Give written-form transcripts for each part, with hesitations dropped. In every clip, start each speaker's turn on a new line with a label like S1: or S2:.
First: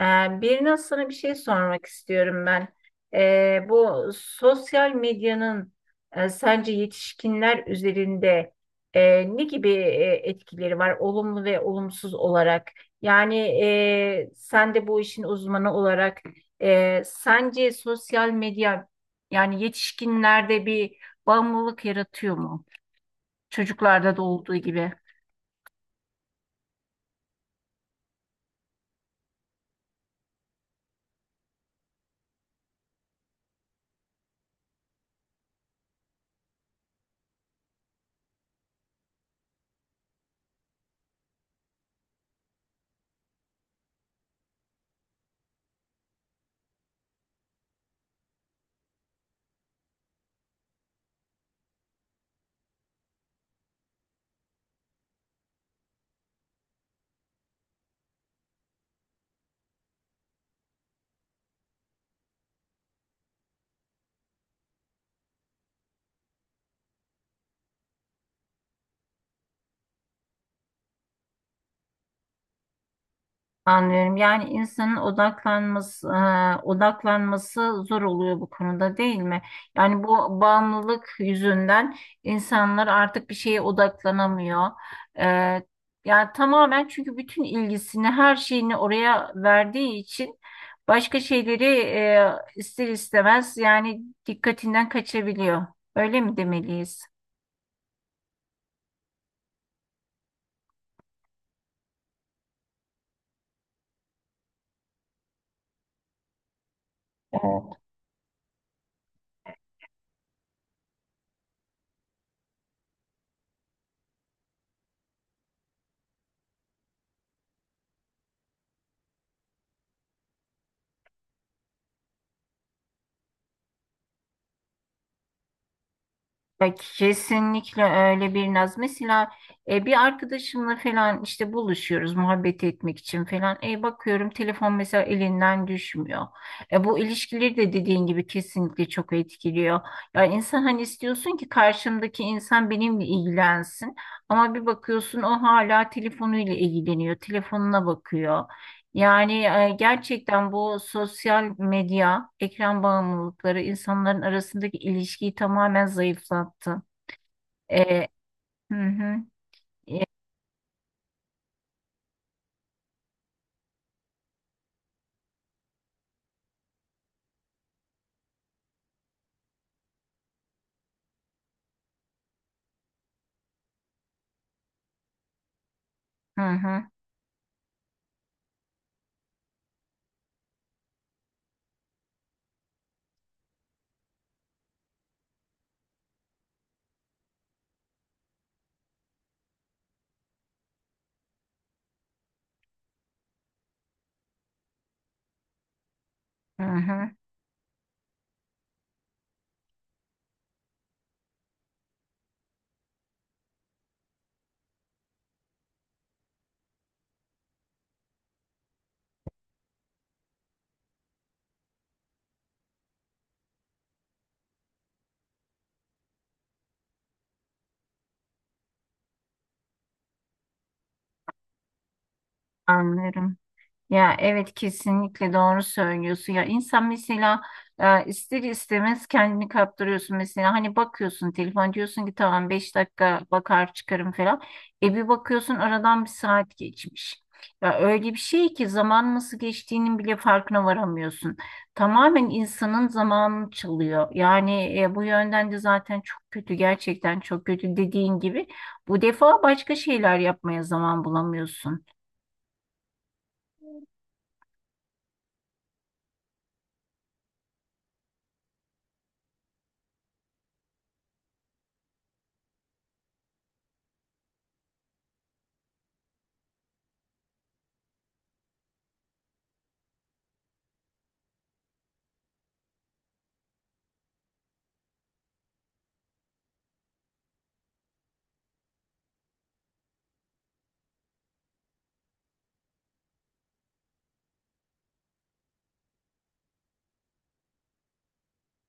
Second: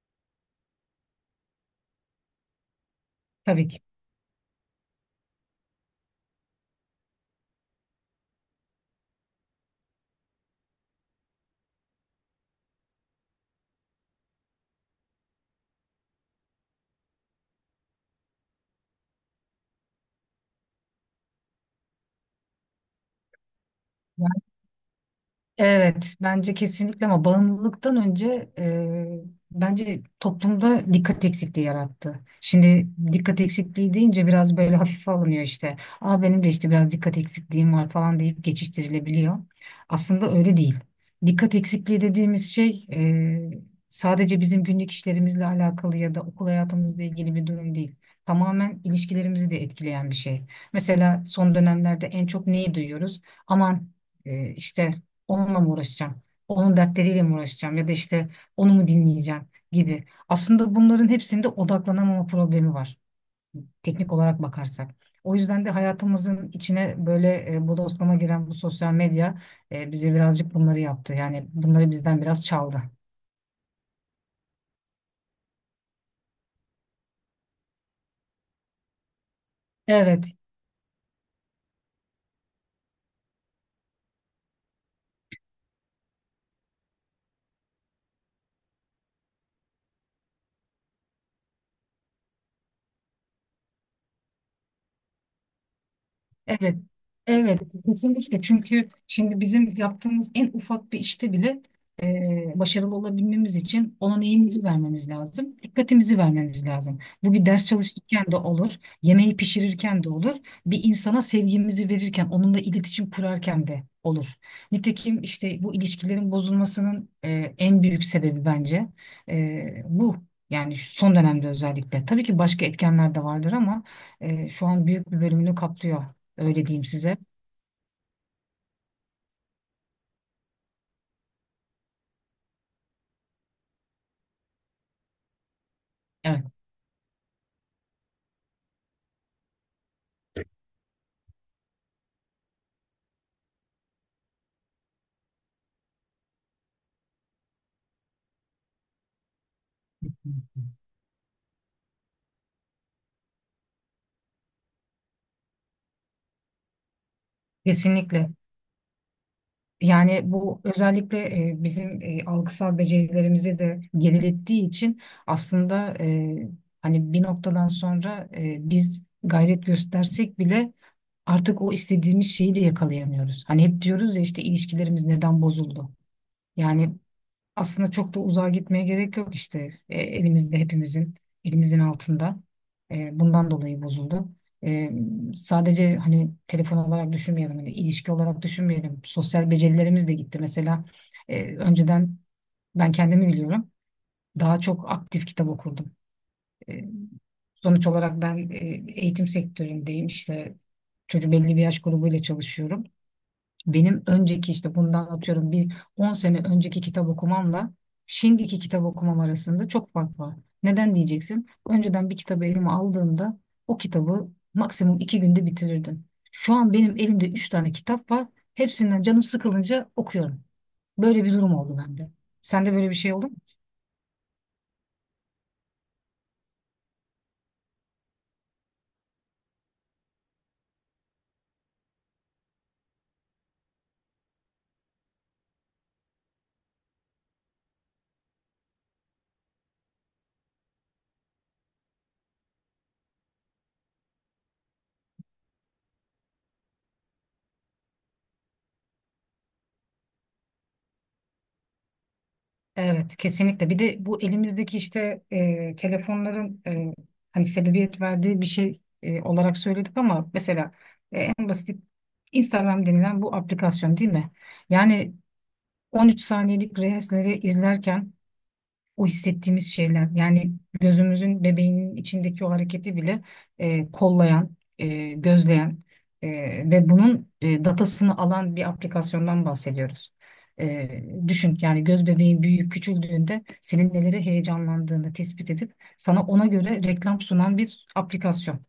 S1: Birine sana bir şey sormak istiyorum ben.
S2: Tabii ki.
S1: Bu sosyal medyanın sence yetişkinler üzerinde ne gibi etkileri var, olumlu ve olumsuz olarak? Yani sen de bu işin uzmanı olarak sence sosyal medya yani yetişkinlerde bir bağımlılık yaratıyor mu? Çocuklarda da olduğu gibi.
S2: Evet, bence kesinlikle ama bağımlılıktan önce bence toplumda dikkat eksikliği yarattı. Şimdi dikkat eksikliği deyince biraz böyle hafife alınıyor işte. Aa benim de işte biraz dikkat eksikliğim var falan deyip geçiştirilebiliyor. Aslında öyle değil. Dikkat eksikliği dediğimiz şey sadece bizim günlük işlerimizle alakalı ya da okul hayatımızla ilgili bir durum değil. Tamamen ilişkilerimizi de etkileyen bir şey. Mesela son dönemlerde en çok neyi duyuyoruz? Aman işte onunla mı uğraşacağım? Onun dertleriyle mi uğraşacağım? Ya da işte onu mu dinleyeceğim gibi. Aslında bunların hepsinde odaklanamama problemi var. Teknik olarak bakarsak. O yüzden de hayatımızın içine böyle bodoslama giren bu sosyal medya bize birazcık bunları yaptı. Yani bunları bizden biraz çaldı.
S1: Anlıyorum. Yani insanın odaklanması, odaklanması zor oluyor bu konuda değil mi? Yani
S2: Evet,
S1: bu bağımlılık yüzünden insanlar artık bir şeye odaklanamıyor. E, yani tamamen çünkü bütün ilgisini, her şeyini oraya verdiği için başka şeyleri ister istemez yani dikkatinden kaçabiliyor. Öyle mi
S2: evet,
S1: demeliyiz?
S2: evet, kesinlikle çünkü şimdi bizim yaptığımız en ufak bir işte bile e, başarılı olabilmemiz için ona neyimizi vermemiz lazım, dikkatimizi vermemiz lazım. Bu bir ders çalışırken de olur, yemeği pişirirken de olur, bir insana sevgimizi verirken, onunla iletişim kurarken de olur. Nitekim işte bu ilişkilerin bozulmasının en büyük sebebi bence bu. Yani şu son dönemde özellikle. Tabii ki başka etkenler de vardır ama şu an büyük bir bölümünü kaplıyor. Öyle
S1: Ya
S2: diyeyim size.
S1: kesinlikle öyle bir naz. Mesela bir arkadaşımla falan işte buluşuyoruz muhabbet etmek için falan. Bakıyorum telefon mesela elinden düşmüyor.
S2: Evet.
S1: Bu ilişkileri de dediğin gibi kesinlikle çok etkiliyor. Ya insan hani istiyorsun ki karşımdaki insan benimle ilgilensin. Ama bir bakıyorsun o hala telefonuyla ilgileniyor. Telefonuna bakıyor. Yani gerçekten bu sosyal medya, ekran bağımlılıkları insanların arasındaki ilişkiyi tamamen zayıflattı. E,
S2: Kesinlikle.
S1: hı hı, e,
S2: Yani bu özellikle bizim algısal becerilerimizi de gerilettiği için aslında hani bir noktadan sonra biz gayret göstersek bile artık o istediğimiz şeyi de yakalayamıyoruz. Hani hep diyoruz ya işte ilişkilerimiz neden bozuldu?
S1: hı hı,
S2: Yani aslında çok da uzağa gitmeye gerek yok işte, elimizde hepimizin elimizin altında, bundan dolayı bozuldu. E, sadece hani telefon olarak düşünmeyelim hani ilişki olarak düşünmeyelim, sosyal becerilerimiz de gitti mesela. Önceden ben kendimi biliyorum, daha çok aktif kitap okurdum.
S1: hı
S2: E,
S1: hı,
S2: sonuç olarak ben eğitim sektöründeyim işte, çocuk belli bir yaş grubuyla çalışıyorum. Benim önceki işte bundan atıyorum bir 10 sene önceki kitap okumamla şimdiki kitap okumam arasında çok fark var. Neden diyeceksin? Önceden bir kitabı elime aldığımda o kitabı maksimum iki günde bitirirdim. Şu an benim elimde üç tane kitap var. Hepsinden canım sıkılınca okuyorum. Böyle bir durum oldu bende. Sende böyle bir şey oldu mu?
S1: anlıyorum. Ya evet kesinlikle doğru söylüyorsun. Ya insan mesela ister istemez kendini kaptırıyorsun. Mesela hani bakıyorsun telefon diyorsun ki tamam 5 dakika bakar çıkarım falan. E bir bakıyorsun aradan bir saat geçmiş. Ya öyle bir şey ki zaman nasıl geçtiğinin bile farkına varamıyorsun. Tamamen insanın zamanını çalıyor. Yani bu yönden de zaten çok kötü gerçekten çok kötü dediğin gibi. Bu defa başka şeyler yapmaya zaman bulamıyorsun.
S2: Evet, kesinlikle. Bir de bu elimizdeki işte telefonların hani sebebiyet verdiği bir şey olarak söyledik ama mesela en basit Instagram denilen bu aplikasyon değil mi? Yani 13 saniyelik reelsleri izlerken o hissettiğimiz şeyler yani gözümüzün bebeğinin içindeki o hareketi bile kollayan, gözleyen, ve bunun datasını alan bir aplikasyondan bahsediyoruz. E, düşün yani, göz bebeğin büyüyüp küçüldüğünde senin neleri heyecanlandığını tespit edip sana ona göre reklam sunan bir aplikasyon.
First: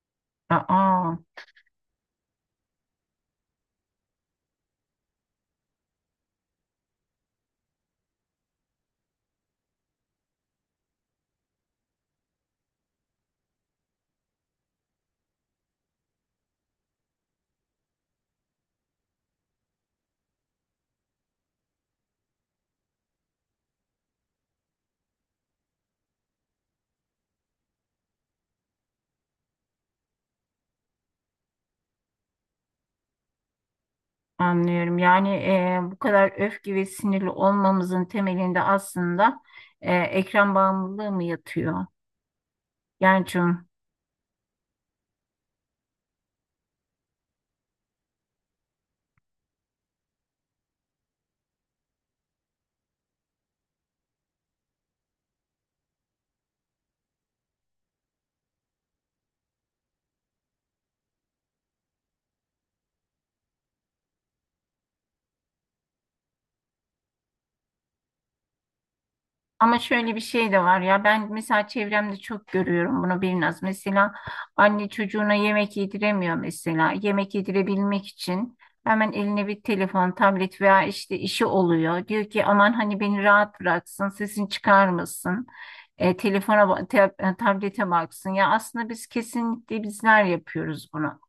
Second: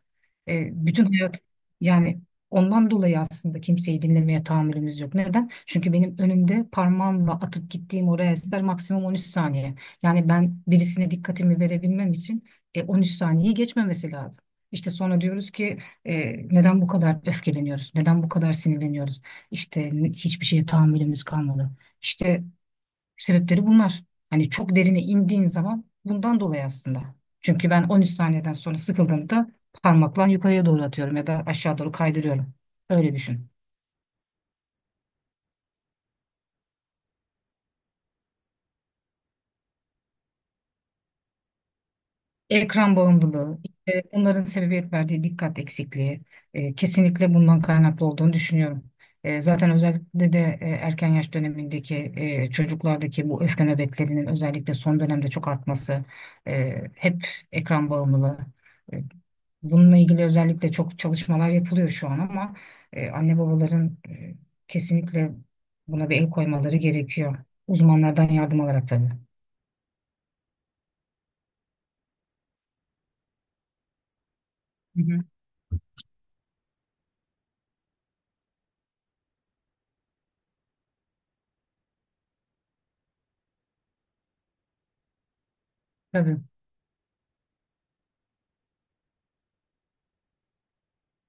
S2: Bütün
S1: Aa.
S2: hayat yani, ondan dolayı aslında kimseyi dinlemeye tahammülümüz yok. Neden? Çünkü benim önümde parmağımla atıp gittiğim o reelsler maksimum 13 saniye. Yani ben birisine dikkatimi verebilmem için 13 saniyeyi geçmemesi lazım. İşte sonra diyoruz ki neden bu kadar öfkeleniyoruz? Neden bu kadar sinirleniyoruz? İşte hiçbir şeye tahammülümüz kalmadı. İşte sebepleri bunlar. Hani çok derine indiğin zaman bundan dolayı aslında. Çünkü ben 13 saniyeden sonra sıkıldığımda parmakla yukarıya doğru atıyorum ya da aşağı doğru kaydırıyorum. Öyle düşün.
S1: Anlıyorum. Yani bu kadar öfke ve sinirli olmamızın temelinde aslında ekran bağımlılığı mı yatıyor?
S2: Ekran
S1: Yani
S2: bağımlılığı, işte onların sebebiyet verdiği dikkat eksikliği, kesinlikle bundan kaynaklı olduğunu düşünüyorum. Zaten özellikle de erken yaş dönemindeki çocuklardaki bu öfke nöbetlerinin özellikle son dönemde çok artması, hep ekran bağımlılığı. E, bununla ilgili özellikle çok çalışmalar yapılıyor şu an ama anne babaların kesinlikle buna bir el koymaları gerekiyor. Uzmanlardan yardım alarak tabii.
S1: ama şöyle bir şey de var ya ben mesela çevremde çok görüyorum bunu biraz. Mesela anne
S2: Hı hı.
S1: çocuğuna yemek yediremiyor mesela. Yemek yedirebilmek için hemen eline bir telefon, tablet veya işte işi oluyor. Diyor ki aman hani beni rahat bıraksın, sesini çıkarmasın.
S2: Tabii,
S1: Telefona, tablete baksın. Ya aslında biz kesinlikle bizler yapıyoruz bunu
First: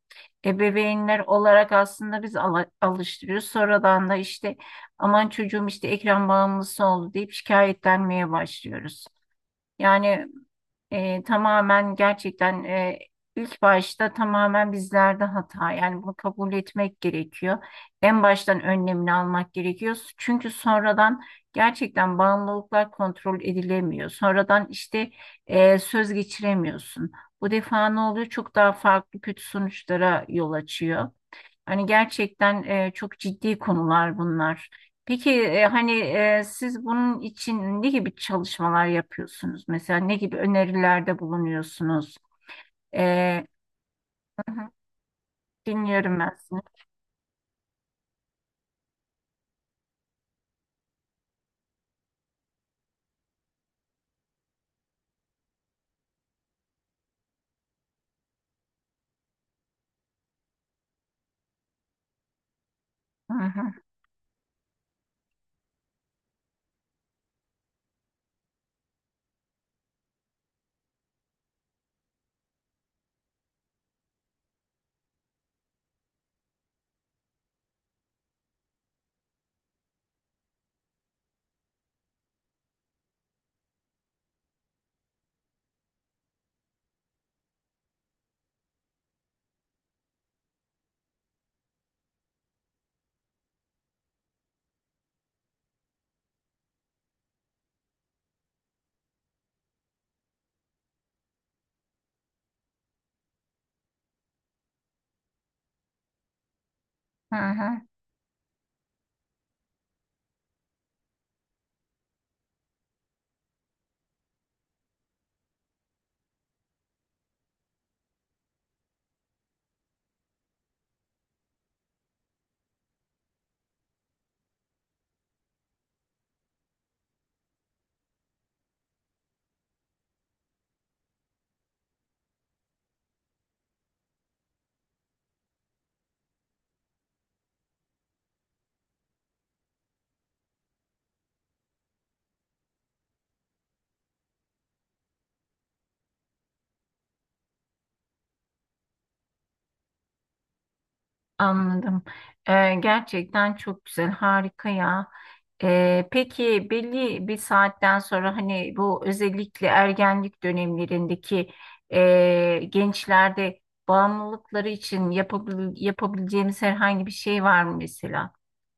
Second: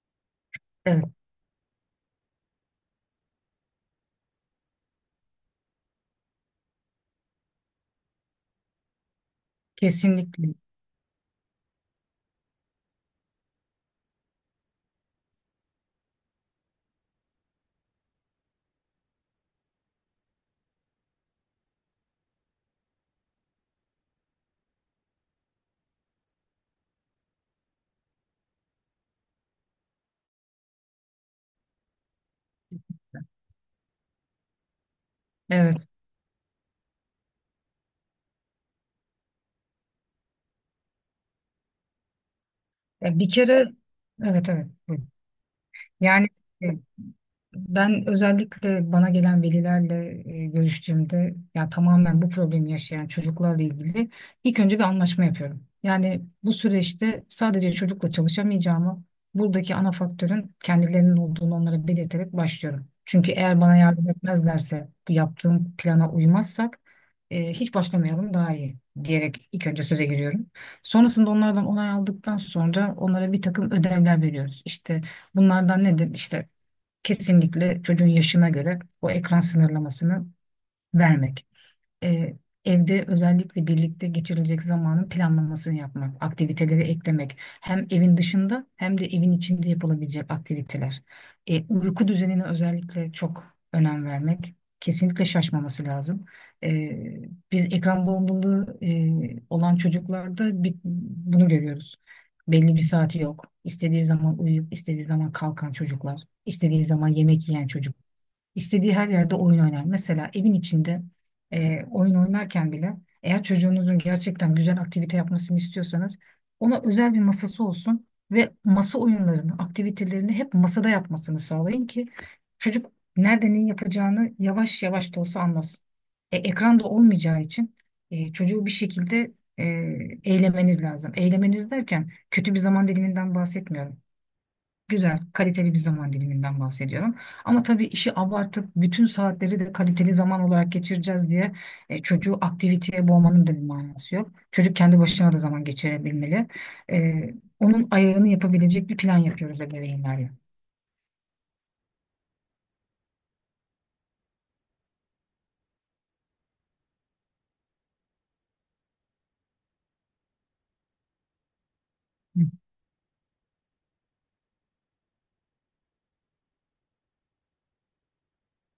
S2: evet,
S1: ebeveynler olarak aslında biz alıştırıyoruz. Sonradan da işte aman çocuğum işte ekran bağımlısı oldu deyip şikayetlenmeye başlıyoruz. Yani
S2: kesinlikle.
S1: tamamen gerçekten ilk başta tamamen bizlerde hata. Yani bunu kabul etmek gerekiyor. En baştan önlemini almak gerekiyor. Çünkü sonradan gerçekten bağımlılıklar kontrol edilemiyor. Sonradan işte söz geçiremiyorsun. Bu defa ne oluyor? Çok daha farklı kötü sonuçlara yol açıyor. Hani gerçekten çok ciddi konular bunlar. Peki
S2: Evet.
S1: hani siz bunun için ne gibi çalışmalar yapıyorsunuz? Mesela ne gibi önerilerde bulunuyorsunuz?
S2: Ya bir
S1: E,
S2: kere evet
S1: hı
S2: evet.
S1: hı,
S2: Buyurun.
S1: dinliyorum
S2: Yani
S1: ben sizi.
S2: e, ben özellikle bana gelen velilerle görüştüğümde, ya tamamen bu problemi yaşayan çocuklarla ilgili ilk önce bir anlaşma yapıyorum. Yani bu süreçte sadece çocukla çalışamayacağımı, buradaki ana faktörün kendilerinin olduğunu onlara belirterek başlıyorum. Çünkü
S1: Hı
S2: eğer
S1: hı,
S2: bana yardım etmezlerse, bu yaptığım plana uymazsak hiç başlamayalım daha iyi diyerek ilk önce söze giriyorum. Sonrasında onlardan onay aldıktan sonra onlara bir takım ödevler veriyoruz. İşte bunlardan nedir? İşte kesinlikle çocuğun yaşına göre o ekran sınırlamasını vermek, e, evde özellikle birlikte geçirilecek zamanın planlamasını yapmak, aktiviteleri eklemek, hem evin dışında hem de evin içinde yapılabilecek aktiviteler. Uyku düzenine özellikle çok önem vermek. Kesinlikle şaşmaması lazım. E, biz ekran bağımlılığı olan çocuklarda bir, bunu görüyoruz. Belli bir saati yok. İstediği zaman uyuyup istediği zaman kalkan çocuklar, istediği zaman
S1: hı
S2: yemek yiyen
S1: hı.
S2: çocuklar. İstediği her yerde oyun oynar. Mesela evin içinde oyun oynarken bile, eğer çocuğunuzun gerçekten güzel aktivite yapmasını istiyorsanız ona özel bir masası olsun ve masa oyunlarını, aktivitelerini hep masada yapmasını sağlayın ki çocuk nerede ne yapacağını yavaş yavaş da olsa anlasın. Ekran da olmayacağı için çocuğu bir şekilde eylemeniz lazım. Eylemeniz derken kötü bir zaman diliminden bahsetmiyorum. Güzel, kaliteli bir zaman diliminden bahsediyorum. Ama tabii işi abartıp bütün saatleri de kaliteli zaman olarak geçireceğiz diye çocuğu aktiviteye boğmanın da bir manası yok. Çocuk kendi başına da zaman geçirebilmeli. E, onun ayarını yapabilecek bir plan yapıyoruz ebeveynlerle.
S1: Anladım. Gerçekten çok güzel, harika ya. Peki belli bir saatten sonra hani bu özellikle ergenlik dönemlerindeki
S2: Hı.
S1: gençlerde bağımlılıkları için yapabileceğimiz herhangi bir şey var mı mesela?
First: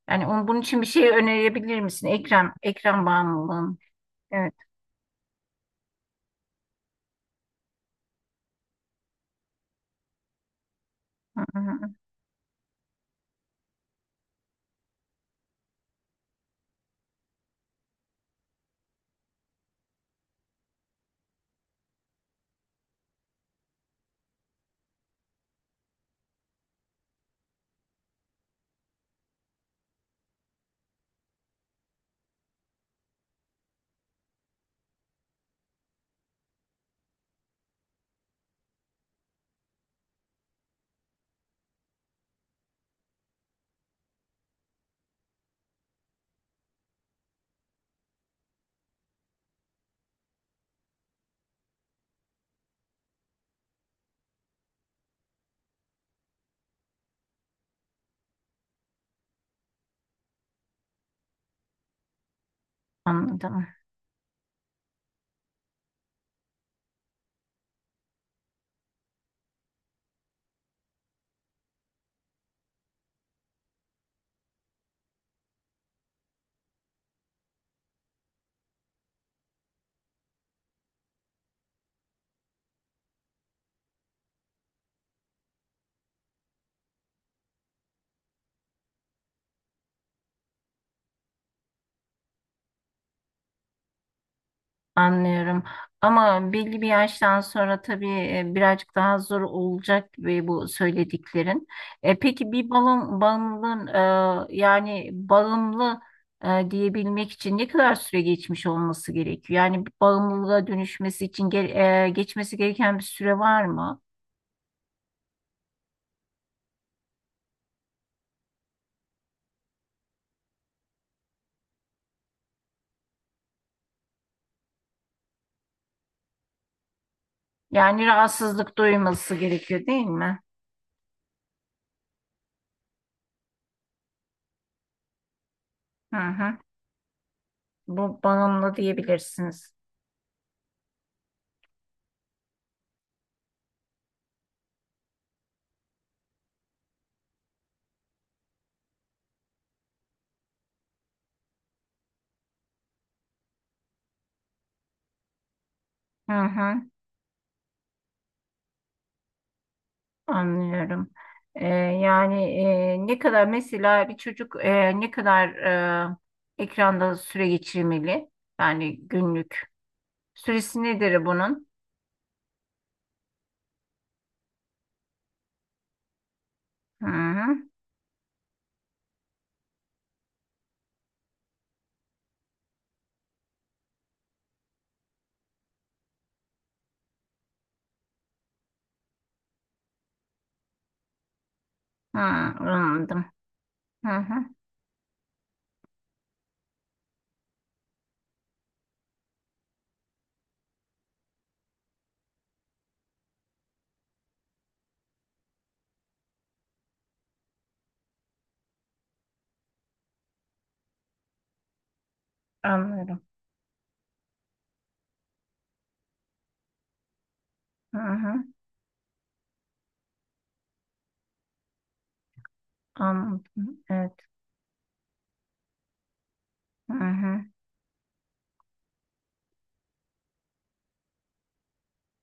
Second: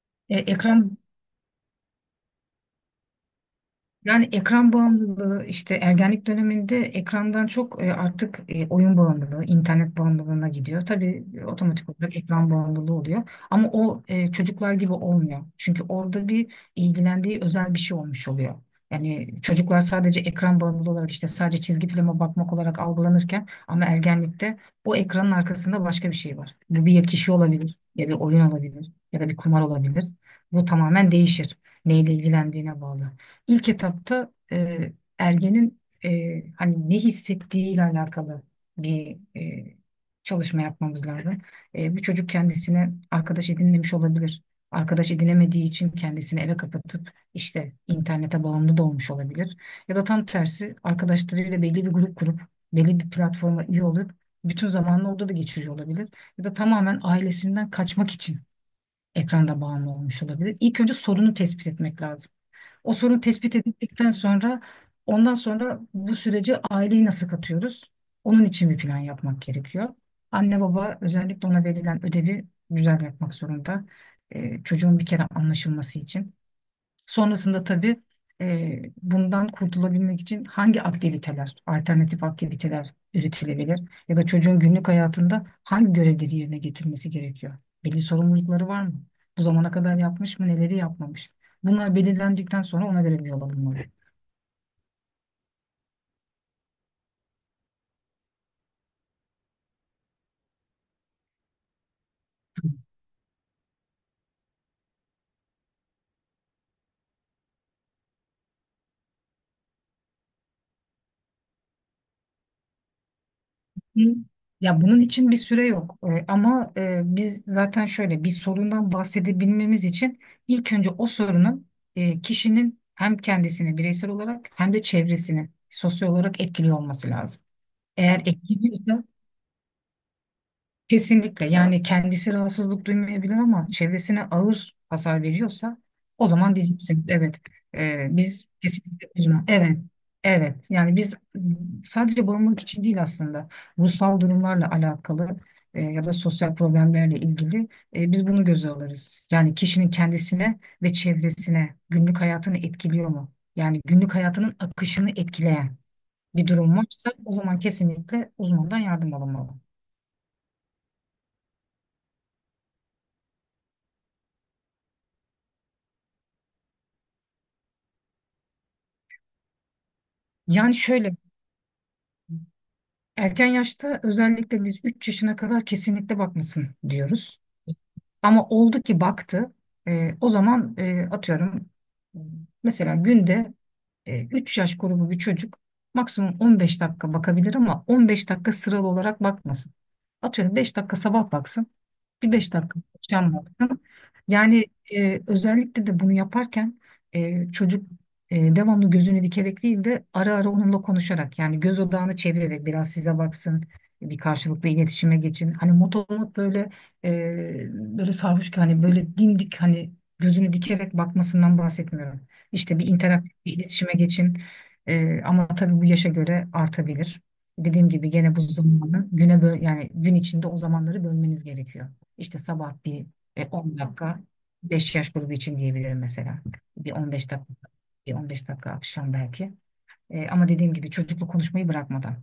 S1: Yani
S2: E,
S1: onun, bunun için bir
S2: ekran
S1: şey önerebilir misin? Ekran bağımlılığın.
S2: Yani
S1: Evet,
S2: ekran bağımlılığı işte ergenlik döneminde ekrandan çok artık oyun bağımlılığı, internet bağımlılığına gidiyor. Tabii
S1: hı
S2: otomatik
S1: hı,
S2: olarak ekran bağımlılığı oluyor. Ama o çocuklar gibi olmuyor. Çünkü orada bir ilgilendiği özel bir şey olmuş oluyor. Yani çocuklar sadece ekran bağımlılığı olarak işte sadece çizgi filme bakmak olarak algılanırken, ama ergenlikte o ekranın arkasında başka bir şey var. Bu bir kişi olabilir ya bir oyun olabilir ya da bir kumar olabilir. Bu tamamen değişir. Neyle ilgilendiğine bağlı. İlk etapta ergenin hani ne hissettiğiyle alakalı bir çalışma yapmamız lazım. Bu çocuk kendisine arkadaş edinmemiş olabilir. Arkadaş edinemediği için kendisini eve kapatıp işte internete bağımlı da olmuş olabilir. Ya da tam tersi, arkadaşlarıyla belli bir grup kurup belli bir platforma üye olup bütün zamanını orada da geçiriyor olabilir. Ya da tamamen ailesinden kaçmak için ekranda bağımlı olmuş olabilir. İlk önce sorunu tespit etmek lazım. O sorun tespit
S1: anladım.
S2: edildikten sonra ondan sonra bu sürece aileyi nasıl katıyoruz? Onun için bir plan yapmak gerekiyor. Anne baba özellikle ona verilen ödevi güzel yapmak zorunda. Çocuğun bir kere anlaşılması için. Sonrasında tabii bundan kurtulabilmek için hangi aktiviteler, alternatif aktiviteler üretilebilir ya da çocuğun günlük hayatında hangi görevleri yerine getirmesi gerekiyor? Belli sorumlulukları var mı? Bu zamana kadar yapmış mı, neleri yapmamış? Bunlar belirlendikten sonra ona göre bir yol alınmalı.
S1: Anlıyorum. Ama belli bir yaştan sonra tabii birazcık daha zor olacak gibi bu söylediklerin. Peki bağımlılığın yani bağımlı diyebilmek için ne kadar süre geçmiş olması gerekiyor? Yani bir bağımlılığa dönüşmesi için geçmesi gereken bir süre var mı?
S2: Hı. Ya bunun için bir süre yok. Ama biz zaten şöyle bir sorundan bahsedebilmemiz için ilk önce o sorunun kişinin hem kendisini bireysel olarak hem de çevresini sosyal olarak etkiliyor olması lazım.
S1: Yani
S2: Eğer
S1: rahatsızlık
S2: etkiliyorsa,
S1: duyması gerekiyor değil mi?
S2: kesinlikle. Yani kendisi rahatsızlık duymayabilir ama çevresine ağır hasar veriyorsa
S1: Hı
S2: o
S1: hı.
S2: zaman diyeceksin evet. Ee,
S1: Bu
S2: biz
S1: bağımlı
S2: kesinlikle uzman,
S1: diyebilirsiniz.
S2: evet evet, yani biz sadece bağımlılık için değil aslında ruhsal durumlarla alakalı ya da sosyal problemlerle ilgili biz bunu göze alırız. Yani kişinin kendisine ve çevresine günlük hayatını etkiliyor mu? Yani günlük hayatının akışını etkileyen
S1: Hı
S2: bir
S1: hı.
S2: durum varsa o zaman kesinlikle uzmandan yardım alınmalı.
S1: Anlıyorum. Yani ne kadar mesela bir çocuk ne kadar ekranda süre geçirmeli? Yani günlük
S2: Yani
S1: süresi
S2: şöyle,
S1: nedir bunun?
S2: erken yaşta özellikle biz 3 yaşına kadar kesinlikle bakmasın
S1: Hı
S2: diyoruz.
S1: hı.
S2: Ama oldu ki baktı. O zaman atıyorum, mesela günde 3 yaş grubu bir çocuk maksimum 15 dakika bakabilir ama 15 dakika sıralı olarak bakmasın. Atıyorum 5 dakika sabah baksın,
S1: Hı,
S2: bir 5 dakika
S1: anladım.
S2: akşam baksın.
S1: Hı hı.
S2: Yani özellikle de bunu yaparken çocuk devamlı gözünü dikerek değil de ara ara onunla konuşarak, yani göz odağını çevirerek biraz size baksın, bir karşılıklı iletişime geçin. Hani motomot böyle, böyle sarhoş ki hani, böyle dimdik hani gözünü dikerek bakmasından bahsetmiyorum. İşte bir
S1: Anlıyorum.
S2: interaktif bir iletişime geçin. Ama tabii bu yaşa göre artabilir. Dediğim
S1: Hı
S2: gibi gene bu
S1: hı.
S2: zamanı güne böl, yani gün içinde o zamanları bölmeniz gerekiyor. İşte sabah bir 10
S1: Anladım. Evet.
S2: dakika, 5 yaş grubu için diyebilirim mesela. Bir
S1: Hı
S2: 15
S1: hı.
S2: dakika, bir 15 dakika akşam belki. Ama dediğim gibi çocukla konuşmayı bırakmadan.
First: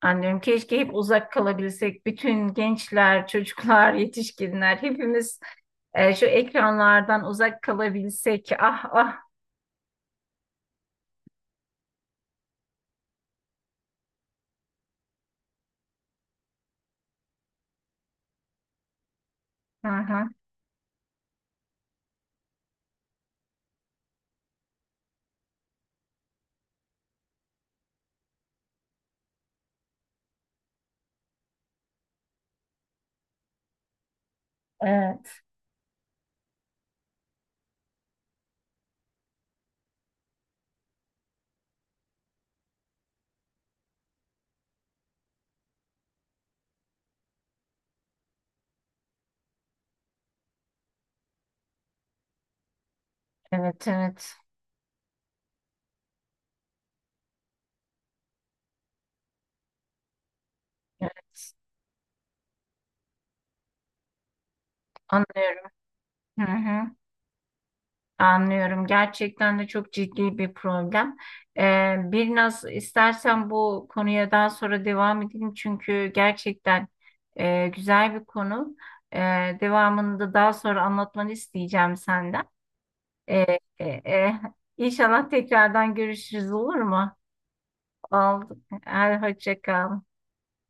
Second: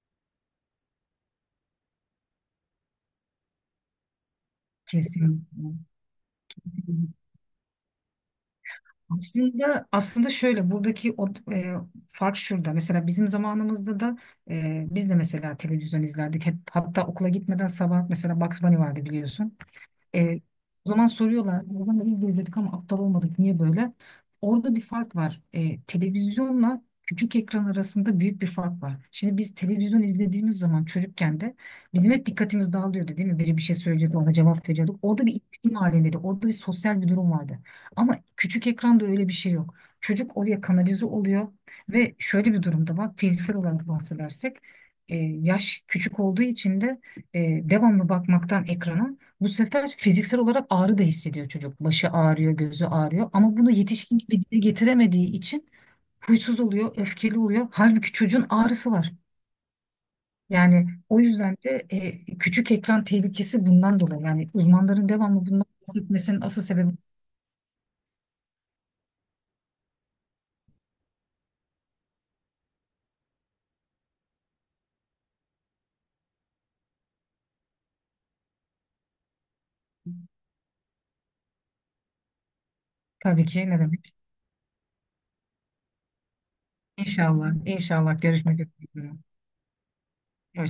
S1: Anlıyorum. Keşke hep uzak kalabilsek. Bütün gençler, çocuklar, yetişkinler hepimiz
S2: Kesin.
S1: şu ekranlardan uzak kalabilsek. Ah ah.
S2: Aslında aslında şöyle, buradaki o fark şurada. Mesela bizim zamanımızda da biz de mesela televizyon izlerdik. Hep, hatta okula gitmeden sabah mesela Bugs Bunny vardı biliyorsun.
S1: Hı hı.
S2: E, o zaman soruyorlar, o zaman biz de izledik ama aptal olmadık, niye böyle? Orada bir fark var. Televizyonla küçük ekran arasında büyük bir fark var. Şimdi biz televizyon izlediğimiz zaman çocukken de bizim hep dikkatimiz dağılıyordu değil mi? Biri bir şey söylüyordu, ona cevap veriyorduk. Orada bir
S1: Evet.
S2: iletişim halindeydi, orada bir sosyal bir durum vardı. Ama küçük ekranda öyle bir şey yok. Çocuk oraya kanalize oluyor ve şöyle bir durumda var. Fiziksel olarak bahsedersek yaş küçük olduğu için de e, devamlı bakmaktan ekrana bu sefer fiziksel olarak ağrı da hissediyor çocuk. Başı ağrıyor, gözü ağrıyor ama bunu
S1: Evet,
S2: yetişkin
S1: evet.
S2: gibi dile getiremediği için huysuz oluyor, öfkeli oluyor. Halbuki çocuğun ağrısı var. Yani o
S1: Evet,
S2: yüzden de küçük ekran tehlikesi bundan dolayı. Yani uzmanların devamlı
S1: anlıyorum.
S2: bundan bahsetmesinin
S1: Hı
S2: asıl sebebi.
S1: hı, anlıyorum. Gerçekten de çok ciddi bir problem. Bir naz istersen bu konuya daha sonra devam edelim çünkü gerçekten güzel bir konu. Ee, devamını da daha sonra anlatmanı isteyeceğim senden.
S2: Tabii
S1: Ee,
S2: ki, ne
S1: e,
S2: demek?
S1: e, inşallah tekrardan görüşürüz olur mu?
S2: İnşallah, inşallah
S1: Oldu.
S2: görüşmek üzere.
S1: Hadi hoşça kal.